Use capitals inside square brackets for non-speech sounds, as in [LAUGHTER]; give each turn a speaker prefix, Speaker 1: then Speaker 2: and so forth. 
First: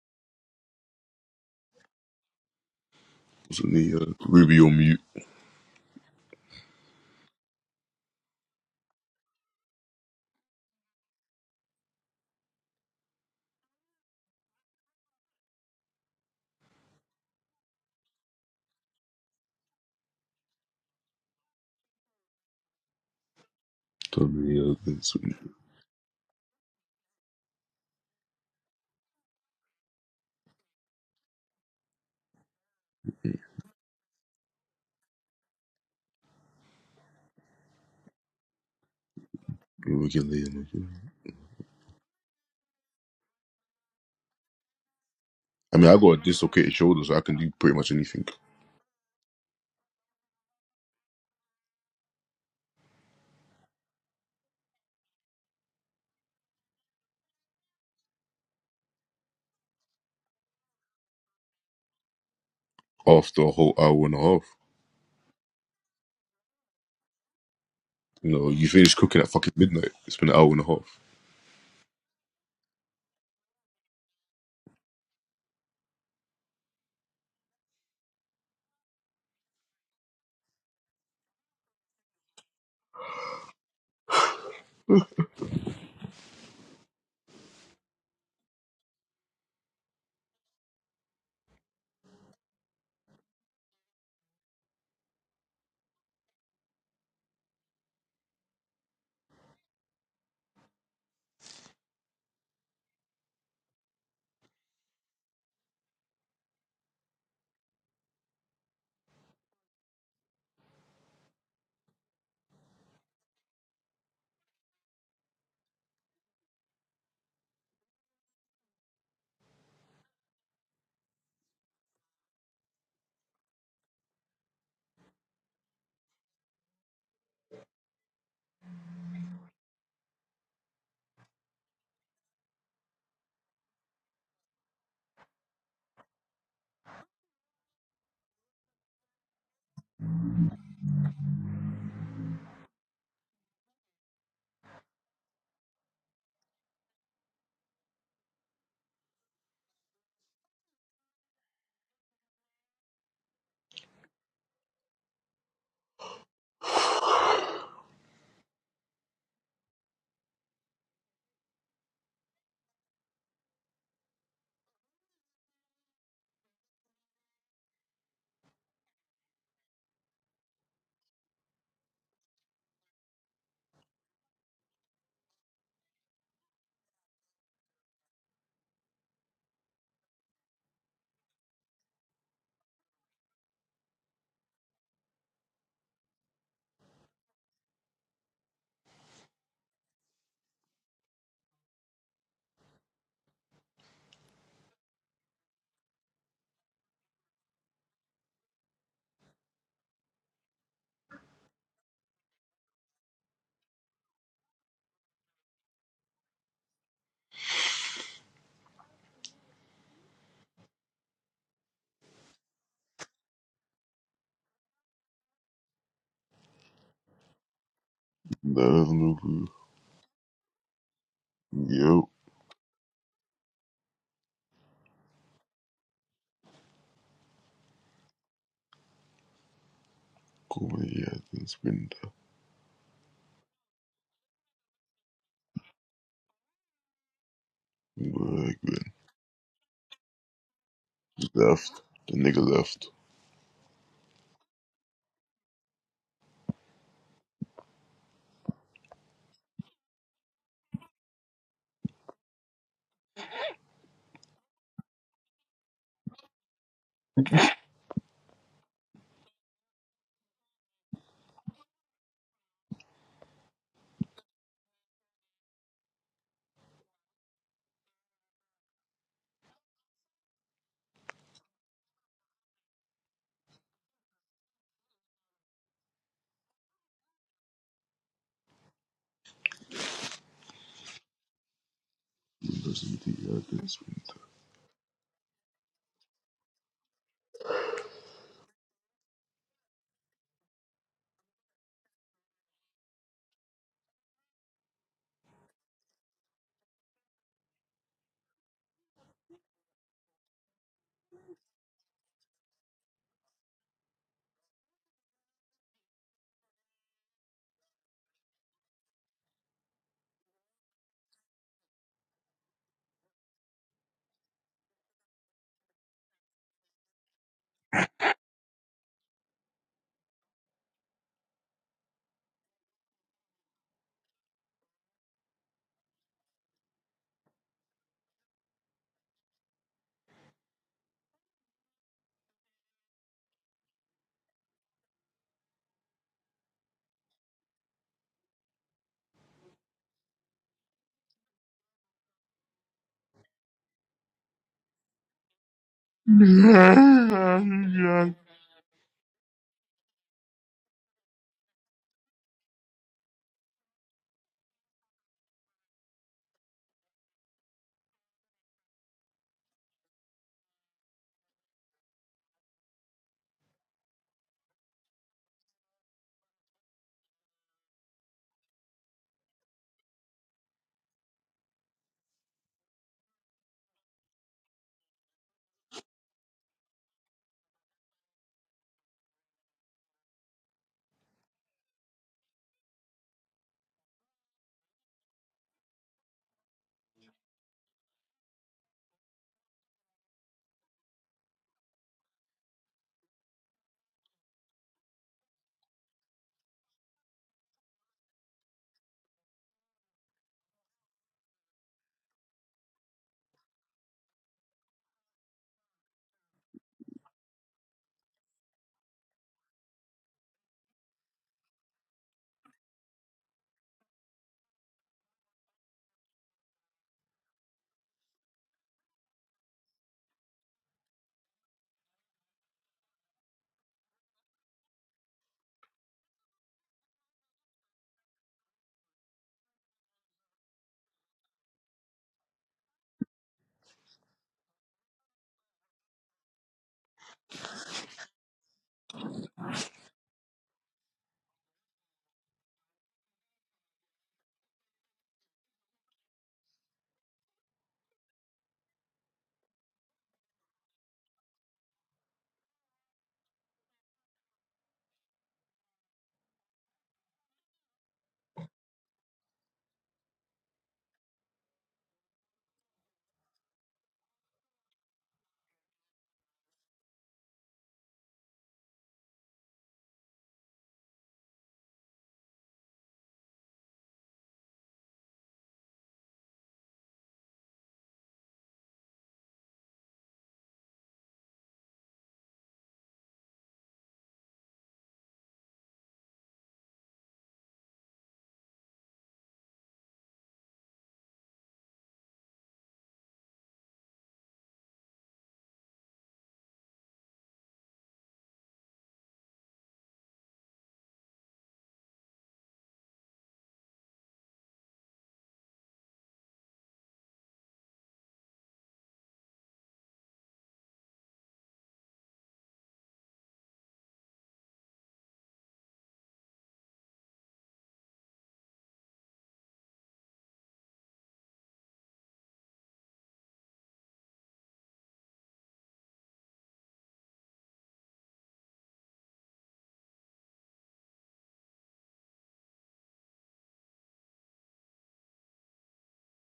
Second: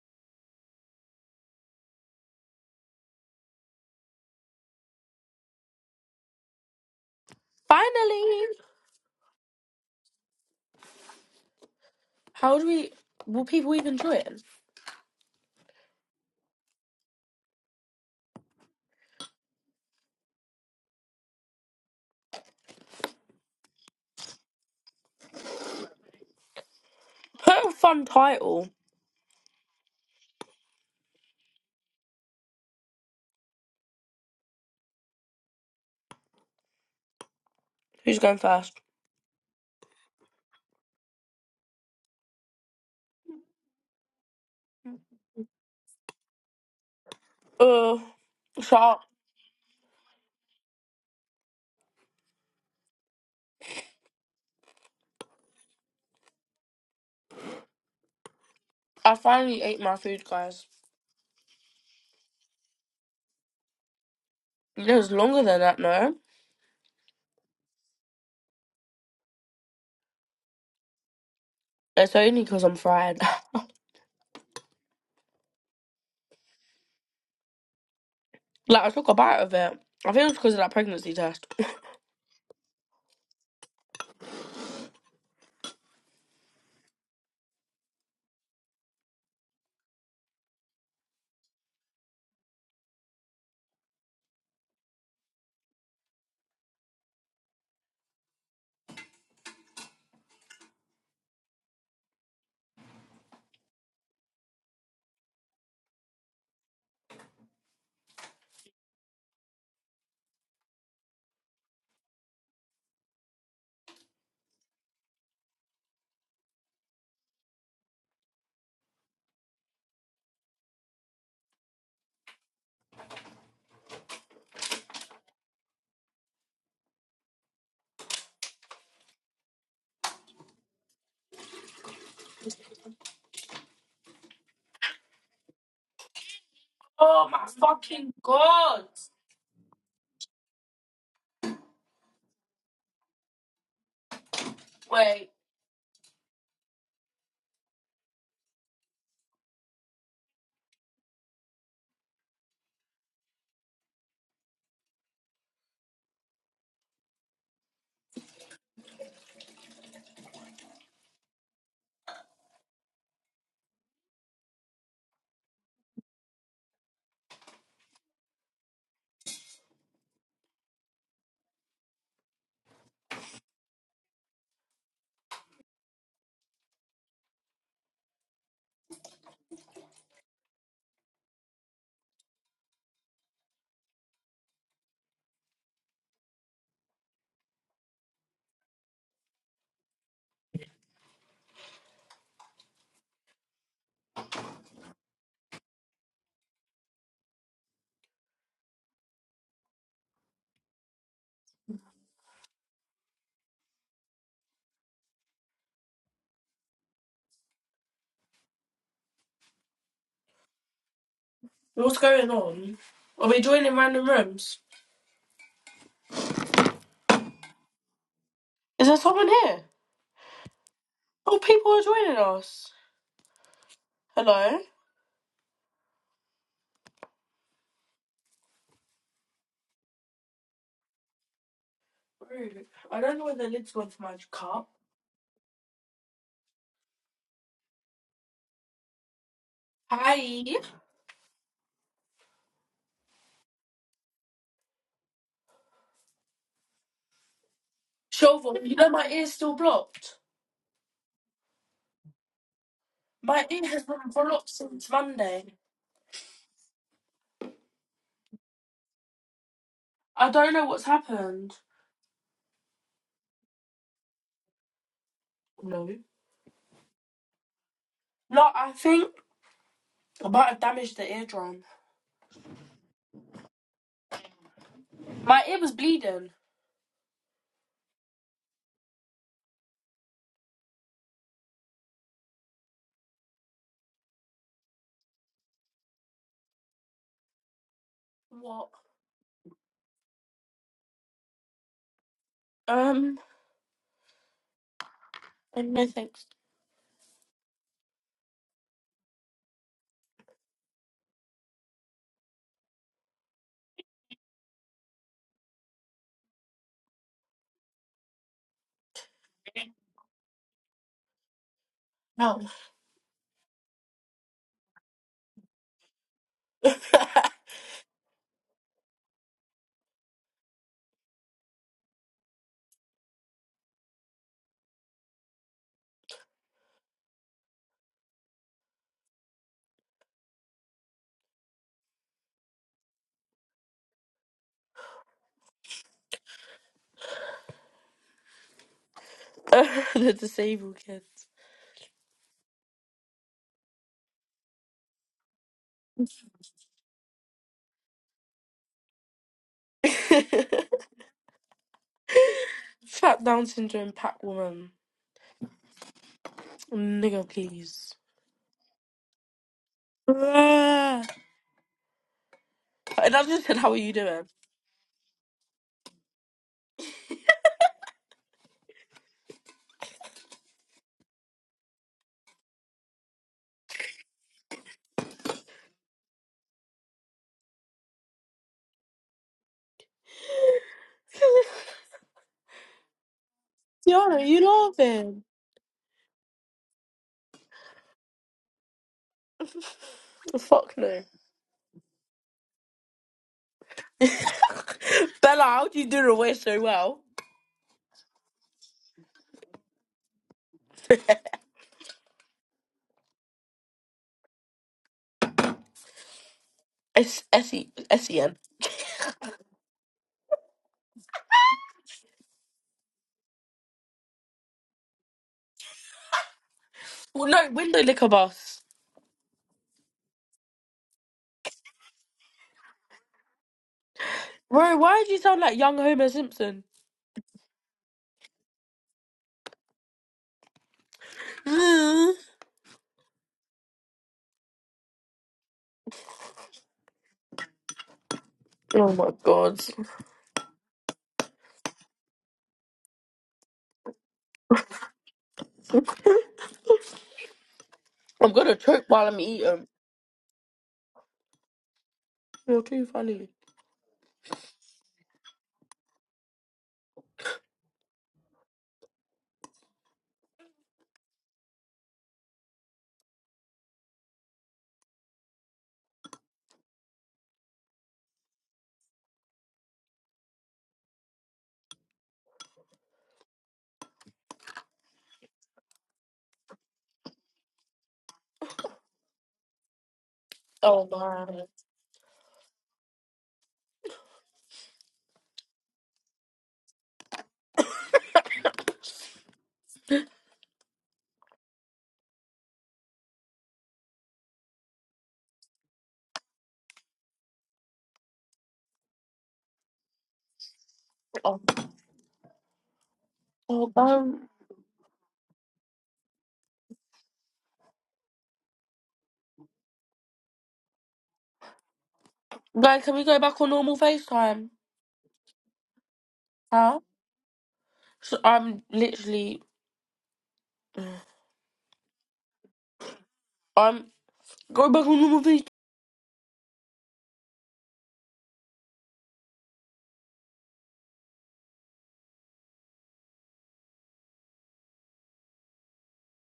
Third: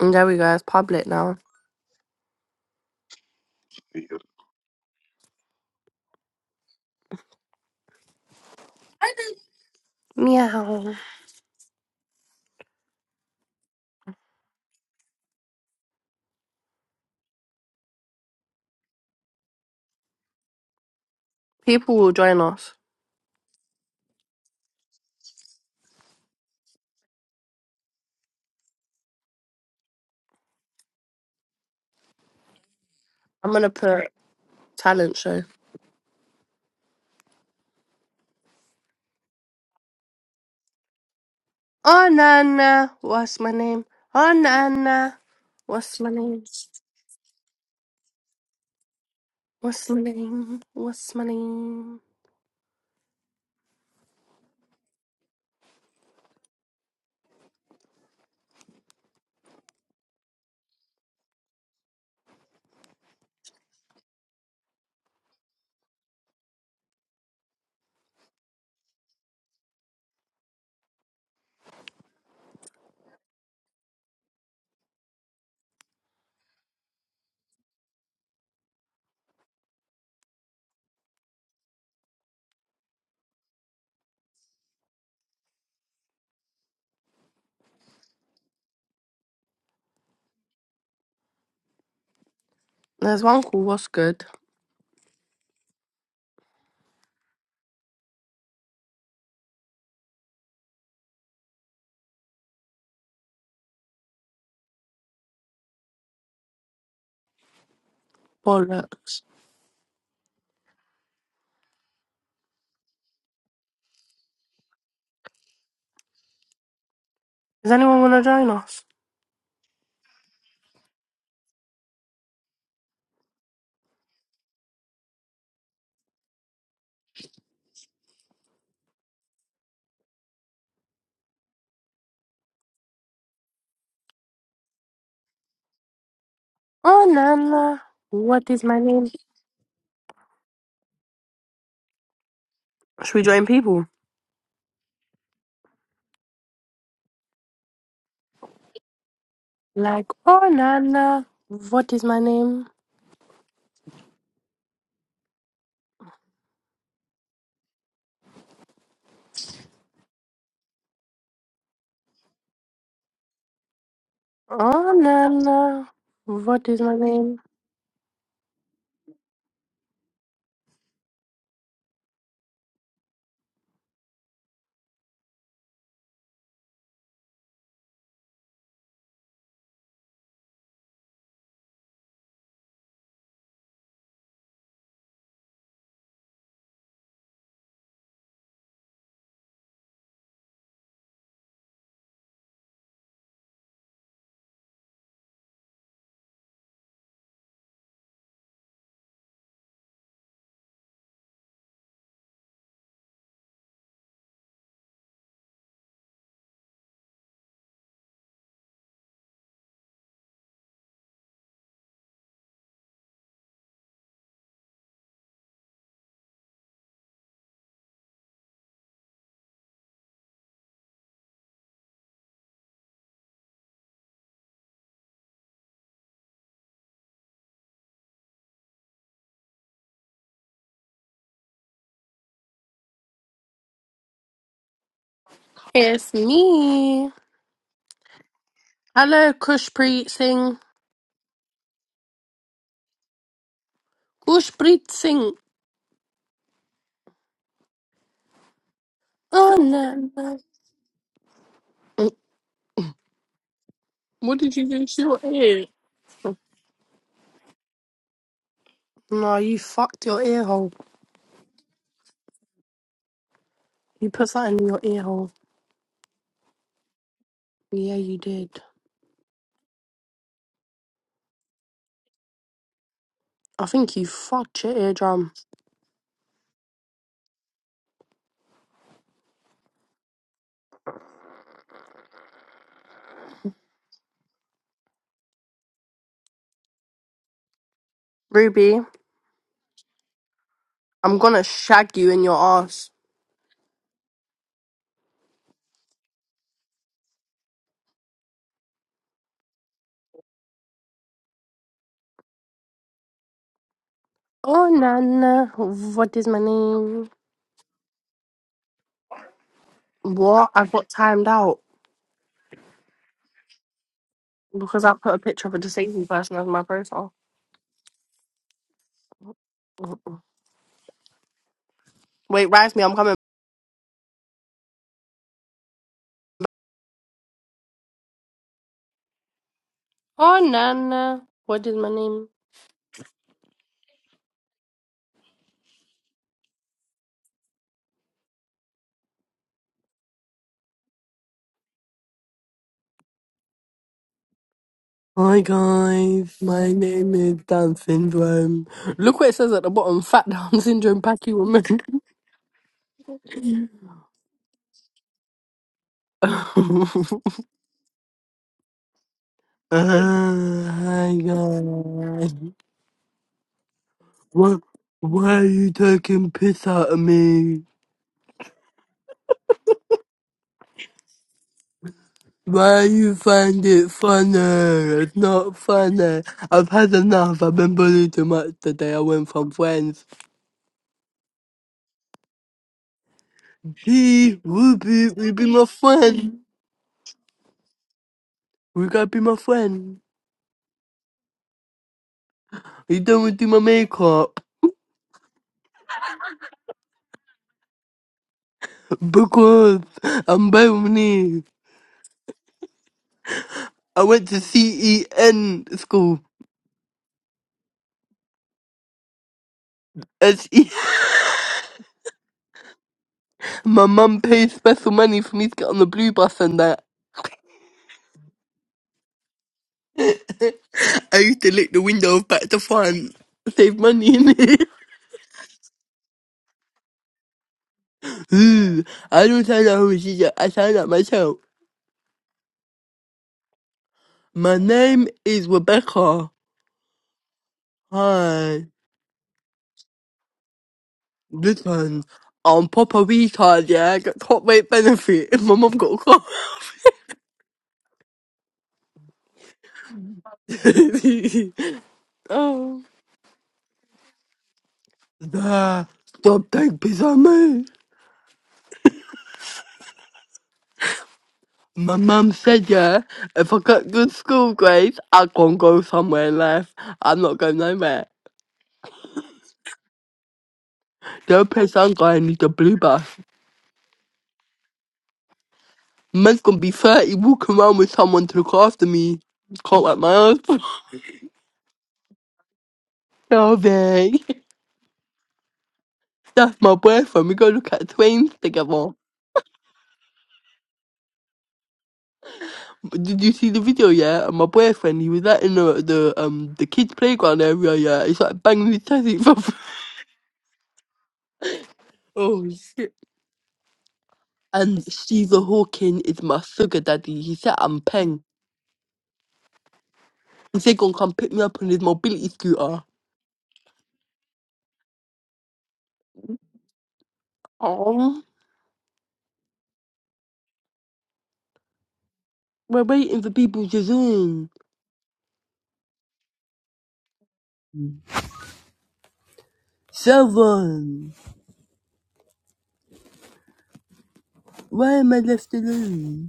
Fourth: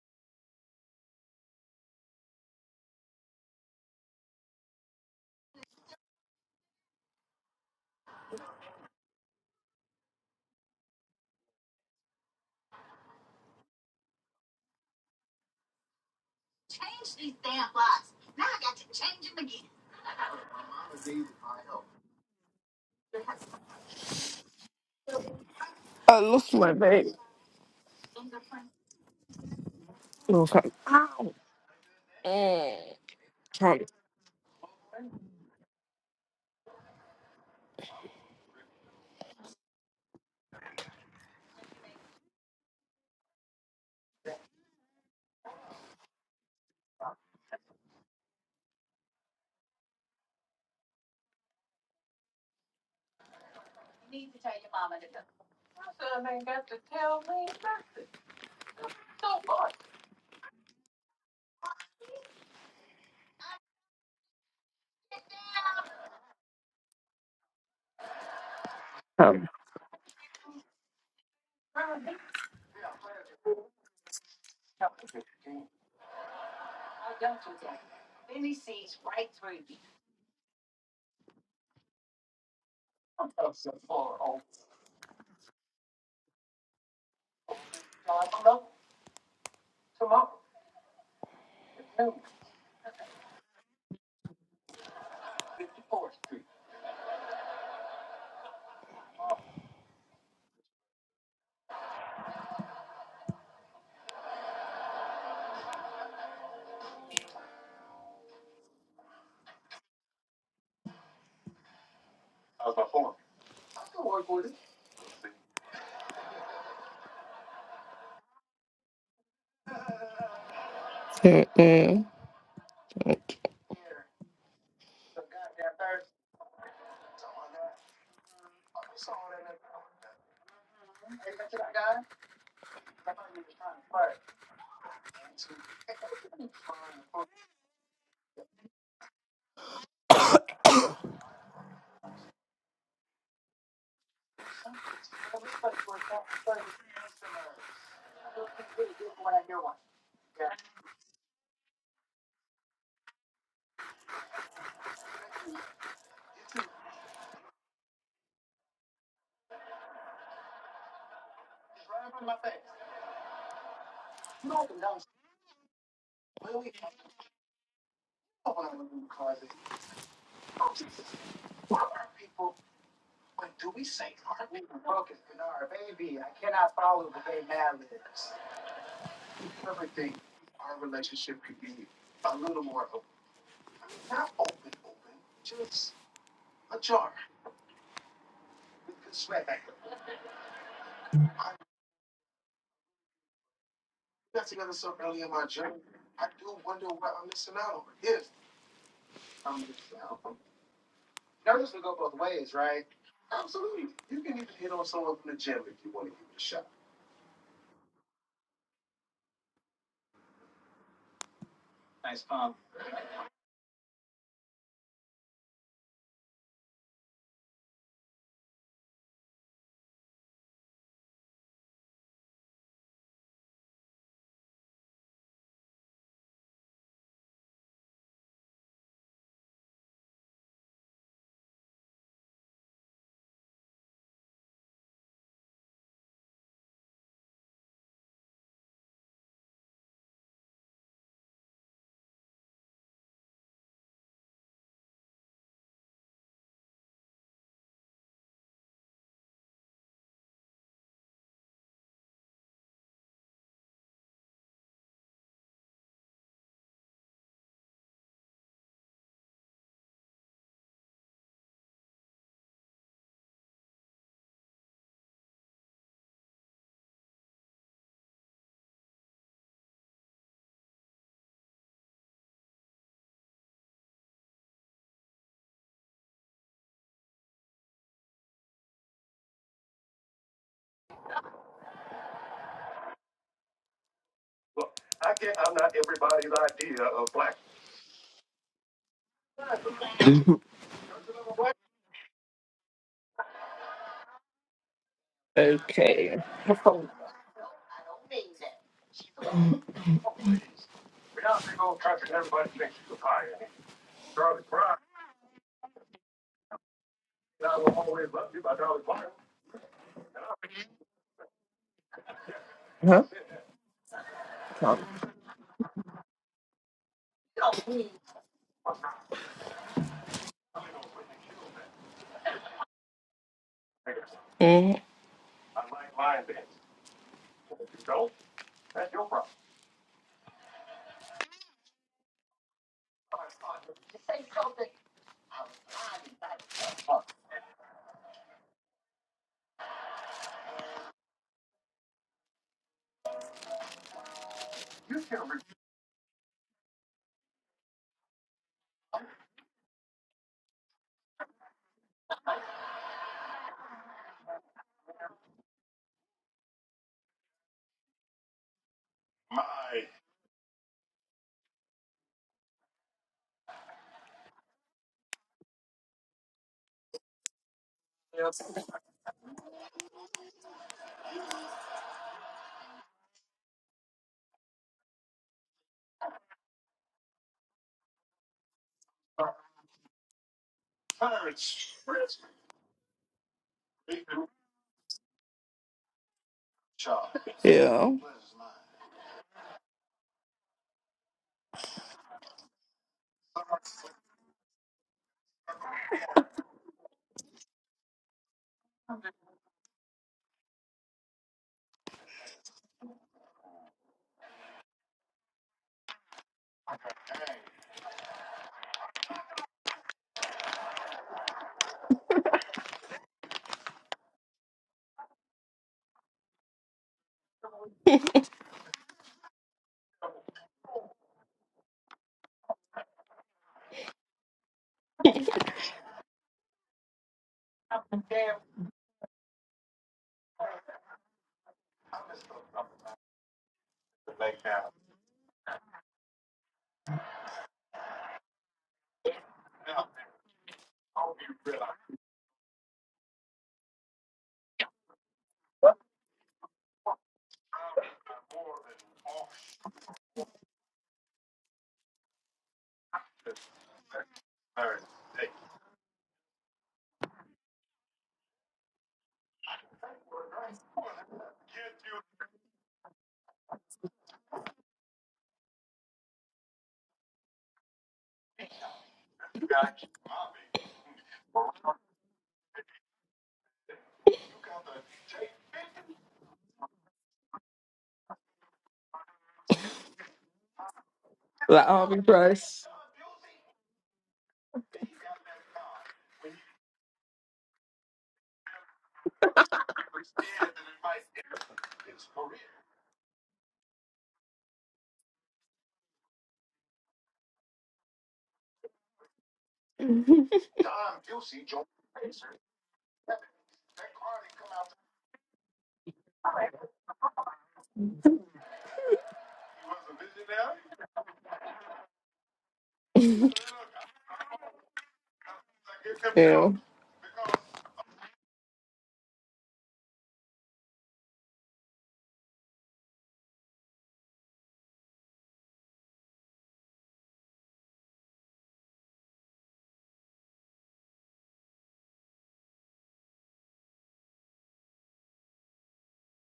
Speaker 1: And there we go. It's public now.
Speaker 2: So many other we be on mute.
Speaker 3: Finally!
Speaker 1: Meow.
Speaker 3: How do we. Will people even join?
Speaker 1: People will join us.
Speaker 2: So many other things.
Speaker 4: My baby
Speaker 3: Put a fun title.
Speaker 4: will come.
Speaker 1: I'm gonna
Speaker 4: come,
Speaker 1: put talent show.
Speaker 3: Who's going first?
Speaker 2: We can lay on it.
Speaker 1: Oh Nana, what's my name? Oh Nana,
Speaker 2: I mean, I
Speaker 1: what's
Speaker 2: got
Speaker 1: my
Speaker 2: a
Speaker 1: name?
Speaker 2: dislocated shoulder, so I can do pretty much
Speaker 3: Uh,
Speaker 2: anything
Speaker 3: Shark.
Speaker 1: What's my name? What's my name?
Speaker 3: I finally ate my food, guys.
Speaker 2: after a whole hour and a half.
Speaker 3: It was longer than that, no?
Speaker 2: You know, you finish cooking at
Speaker 4: come.
Speaker 2: fucking midnight. It's been an hour and a half.
Speaker 3: It's only because I'm fried. [LAUGHS] like, I took a bite of it. I think it was because of that pregnancy test. [LAUGHS]
Speaker 1: There's one called What's Good. Bollocks. Does anyone wanna join us?
Speaker 4: Mm-mm.
Speaker 1: Oh
Speaker 3: Oh my
Speaker 1: Nana,
Speaker 3: fucking
Speaker 1: what is my
Speaker 3: god!
Speaker 1: name? Should we join people?
Speaker 3: Wait,
Speaker 1: Like Oh Nana, what is my name?
Speaker 2: [SIGHS]
Speaker 1: Oh Nana, what is my name?
Speaker 3: what's going on? Are we joining random rooms?
Speaker 2: Nah,
Speaker 3: Is there
Speaker 2: no
Speaker 3: someone
Speaker 2: clue.
Speaker 3: here? Oh, people are
Speaker 2: Yo,
Speaker 3: joining us. Hello?
Speaker 2: come on, yeah, it's been
Speaker 3: Rude. I don't know where the lid's gone for my cup.
Speaker 1: It's me.
Speaker 2: like man.
Speaker 1: Hello, Kushpreet
Speaker 3: Hi.
Speaker 1: Singh.
Speaker 2: Left. The nigga left.
Speaker 1: Kushpreet Singh.
Speaker 3: Shelvin, you know my ear's still
Speaker 1: Oh no.
Speaker 3: blocked.
Speaker 1: no. Mm,
Speaker 3: My ear has been
Speaker 1: What
Speaker 3: blocked
Speaker 1: did you do
Speaker 3: since
Speaker 1: to your
Speaker 3: Monday.
Speaker 1: ear? No, you fucked your
Speaker 3: I
Speaker 1: ear
Speaker 3: don't know
Speaker 1: hole.
Speaker 3: what's happened.
Speaker 1: You put something in your ear hole.
Speaker 3: No.
Speaker 1: Yeah, you
Speaker 3: Like
Speaker 1: did.
Speaker 3: I think I might have damaged the eardrum.
Speaker 1: I think you fucked your eardrum.
Speaker 3: My ear was bleeding.
Speaker 2: Windows in the yard, it's
Speaker 3: What?
Speaker 1: Ruby, I'm gonna shag you in your ass.
Speaker 3: Um, and no
Speaker 4: Okay.
Speaker 3: thanks.
Speaker 4: Huh?
Speaker 1: Oh Nana, what is my name? What? I got timed out
Speaker 3: No.
Speaker 4: Come.
Speaker 1: because I put a picture of a disabled person as my
Speaker 3: [LAUGHS]
Speaker 1: profile. Wait, rise me, I'm coming.
Speaker 4: Mm.
Speaker 1: Oh Nana, what is my name?
Speaker 3: Uh, the disabled kids.
Speaker 1: Hi guys, my name is Down
Speaker 2: been- [LAUGHS]
Speaker 1: Syndrome. Look what it says at the bottom: Fat Down
Speaker 3: [LAUGHS]
Speaker 1: Syndrome Packy Woman. [LAUGHS]
Speaker 3: Fat Down syndrome pack woman.
Speaker 1: uh,
Speaker 3: Nigga, please. [SIGHS] Ah.
Speaker 1: hi guys,
Speaker 3: And I just said, how are you doing?
Speaker 1: what? Why are you taking piss out of me? Why you find it funny? It's not funny. I've had enough. I've been bullied too much today. I went from friends.
Speaker 3: [LAUGHS] Tiana,
Speaker 1: He
Speaker 3: you
Speaker 1: will be,
Speaker 3: laughing?
Speaker 1: be my friend.
Speaker 4: Yeah.
Speaker 1: You gotta be my friend.
Speaker 3: [LAUGHS] Fuck no.
Speaker 1: You done with do my makeup.
Speaker 3: [LAUGHS] Bella, how do you do the way so well?
Speaker 1: Because I'm Bayonet. I went to CEN school.
Speaker 3: S S E S E N.
Speaker 1: SE. My mum pays special money for me to get on the blue bus and that.
Speaker 3: Well, no, window liquor bus.
Speaker 1: [LAUGHS] I used to lick the window of back to front. Save money in it.
Speaker 3: Bro, why do you sound like young Homer Simpson?
Speaker 1: [LAUGHS] Ooh, I don't sound like who she is. I sound like myself.
Speaker 3: [SIGHS] Mm.
Speaker 1: My name is Rebecca. Hi.
Speaker 3: oh my god.
Speaker 1: Listen, I'm proper retard, yeah. I got top rate benefit. [LAUGHS] My mum got a car.
Speaker 3: [LAUGHS] I'm gonna choke while I'm eating.
Speaker 1: [LAUGHS]
Speaker 3: You're
Speaker 1: oh.
Speaker 3: too funny.
Speaker 1: Nah, stop taking piss on me. My mum said, yeah, if I got good school grades, I can go somewhere in life. I'm not going nowhere. The only place I'm going is the blue bus. Man's gonna be 30 walking around with someone to look after me. Can't let my ass. [LAUGHS]
Speaker 3: Oh man.
Speaker 4: Like all be price.
Speaker 1: Oh, babe. That's my boyfriend. We go look at twins together. Did you see the video? Yeah, and my boyfriend he was like in the the um the kids playground area. Yeah, he's like banging his chest. [LAUGHS]
Speaker 3: Oh,
Speaker 1: Oh shit.
Speaker 3: oh um,
Speaker 1: and Stephen Hawking is my sugar daddy. He said I'm peng. He said gonna come pick me up on his mobility scooter.
Speaker 3: guys, can we go back on normal FaceTime?
Speaker 4: Yeah.
Speaker 3: Huh? So
Speaker 1: Oh,
Speaker 3: I'm literally.
Speaker 1: we're waiting for
Speaker 3: [SIGHS]
Speaker 1: people to
Speaker 3: I'm
Speaker 1: join.
Speaker 3: go back on normal FaceTime.
Speaker 1: Seven. Why am I left alone?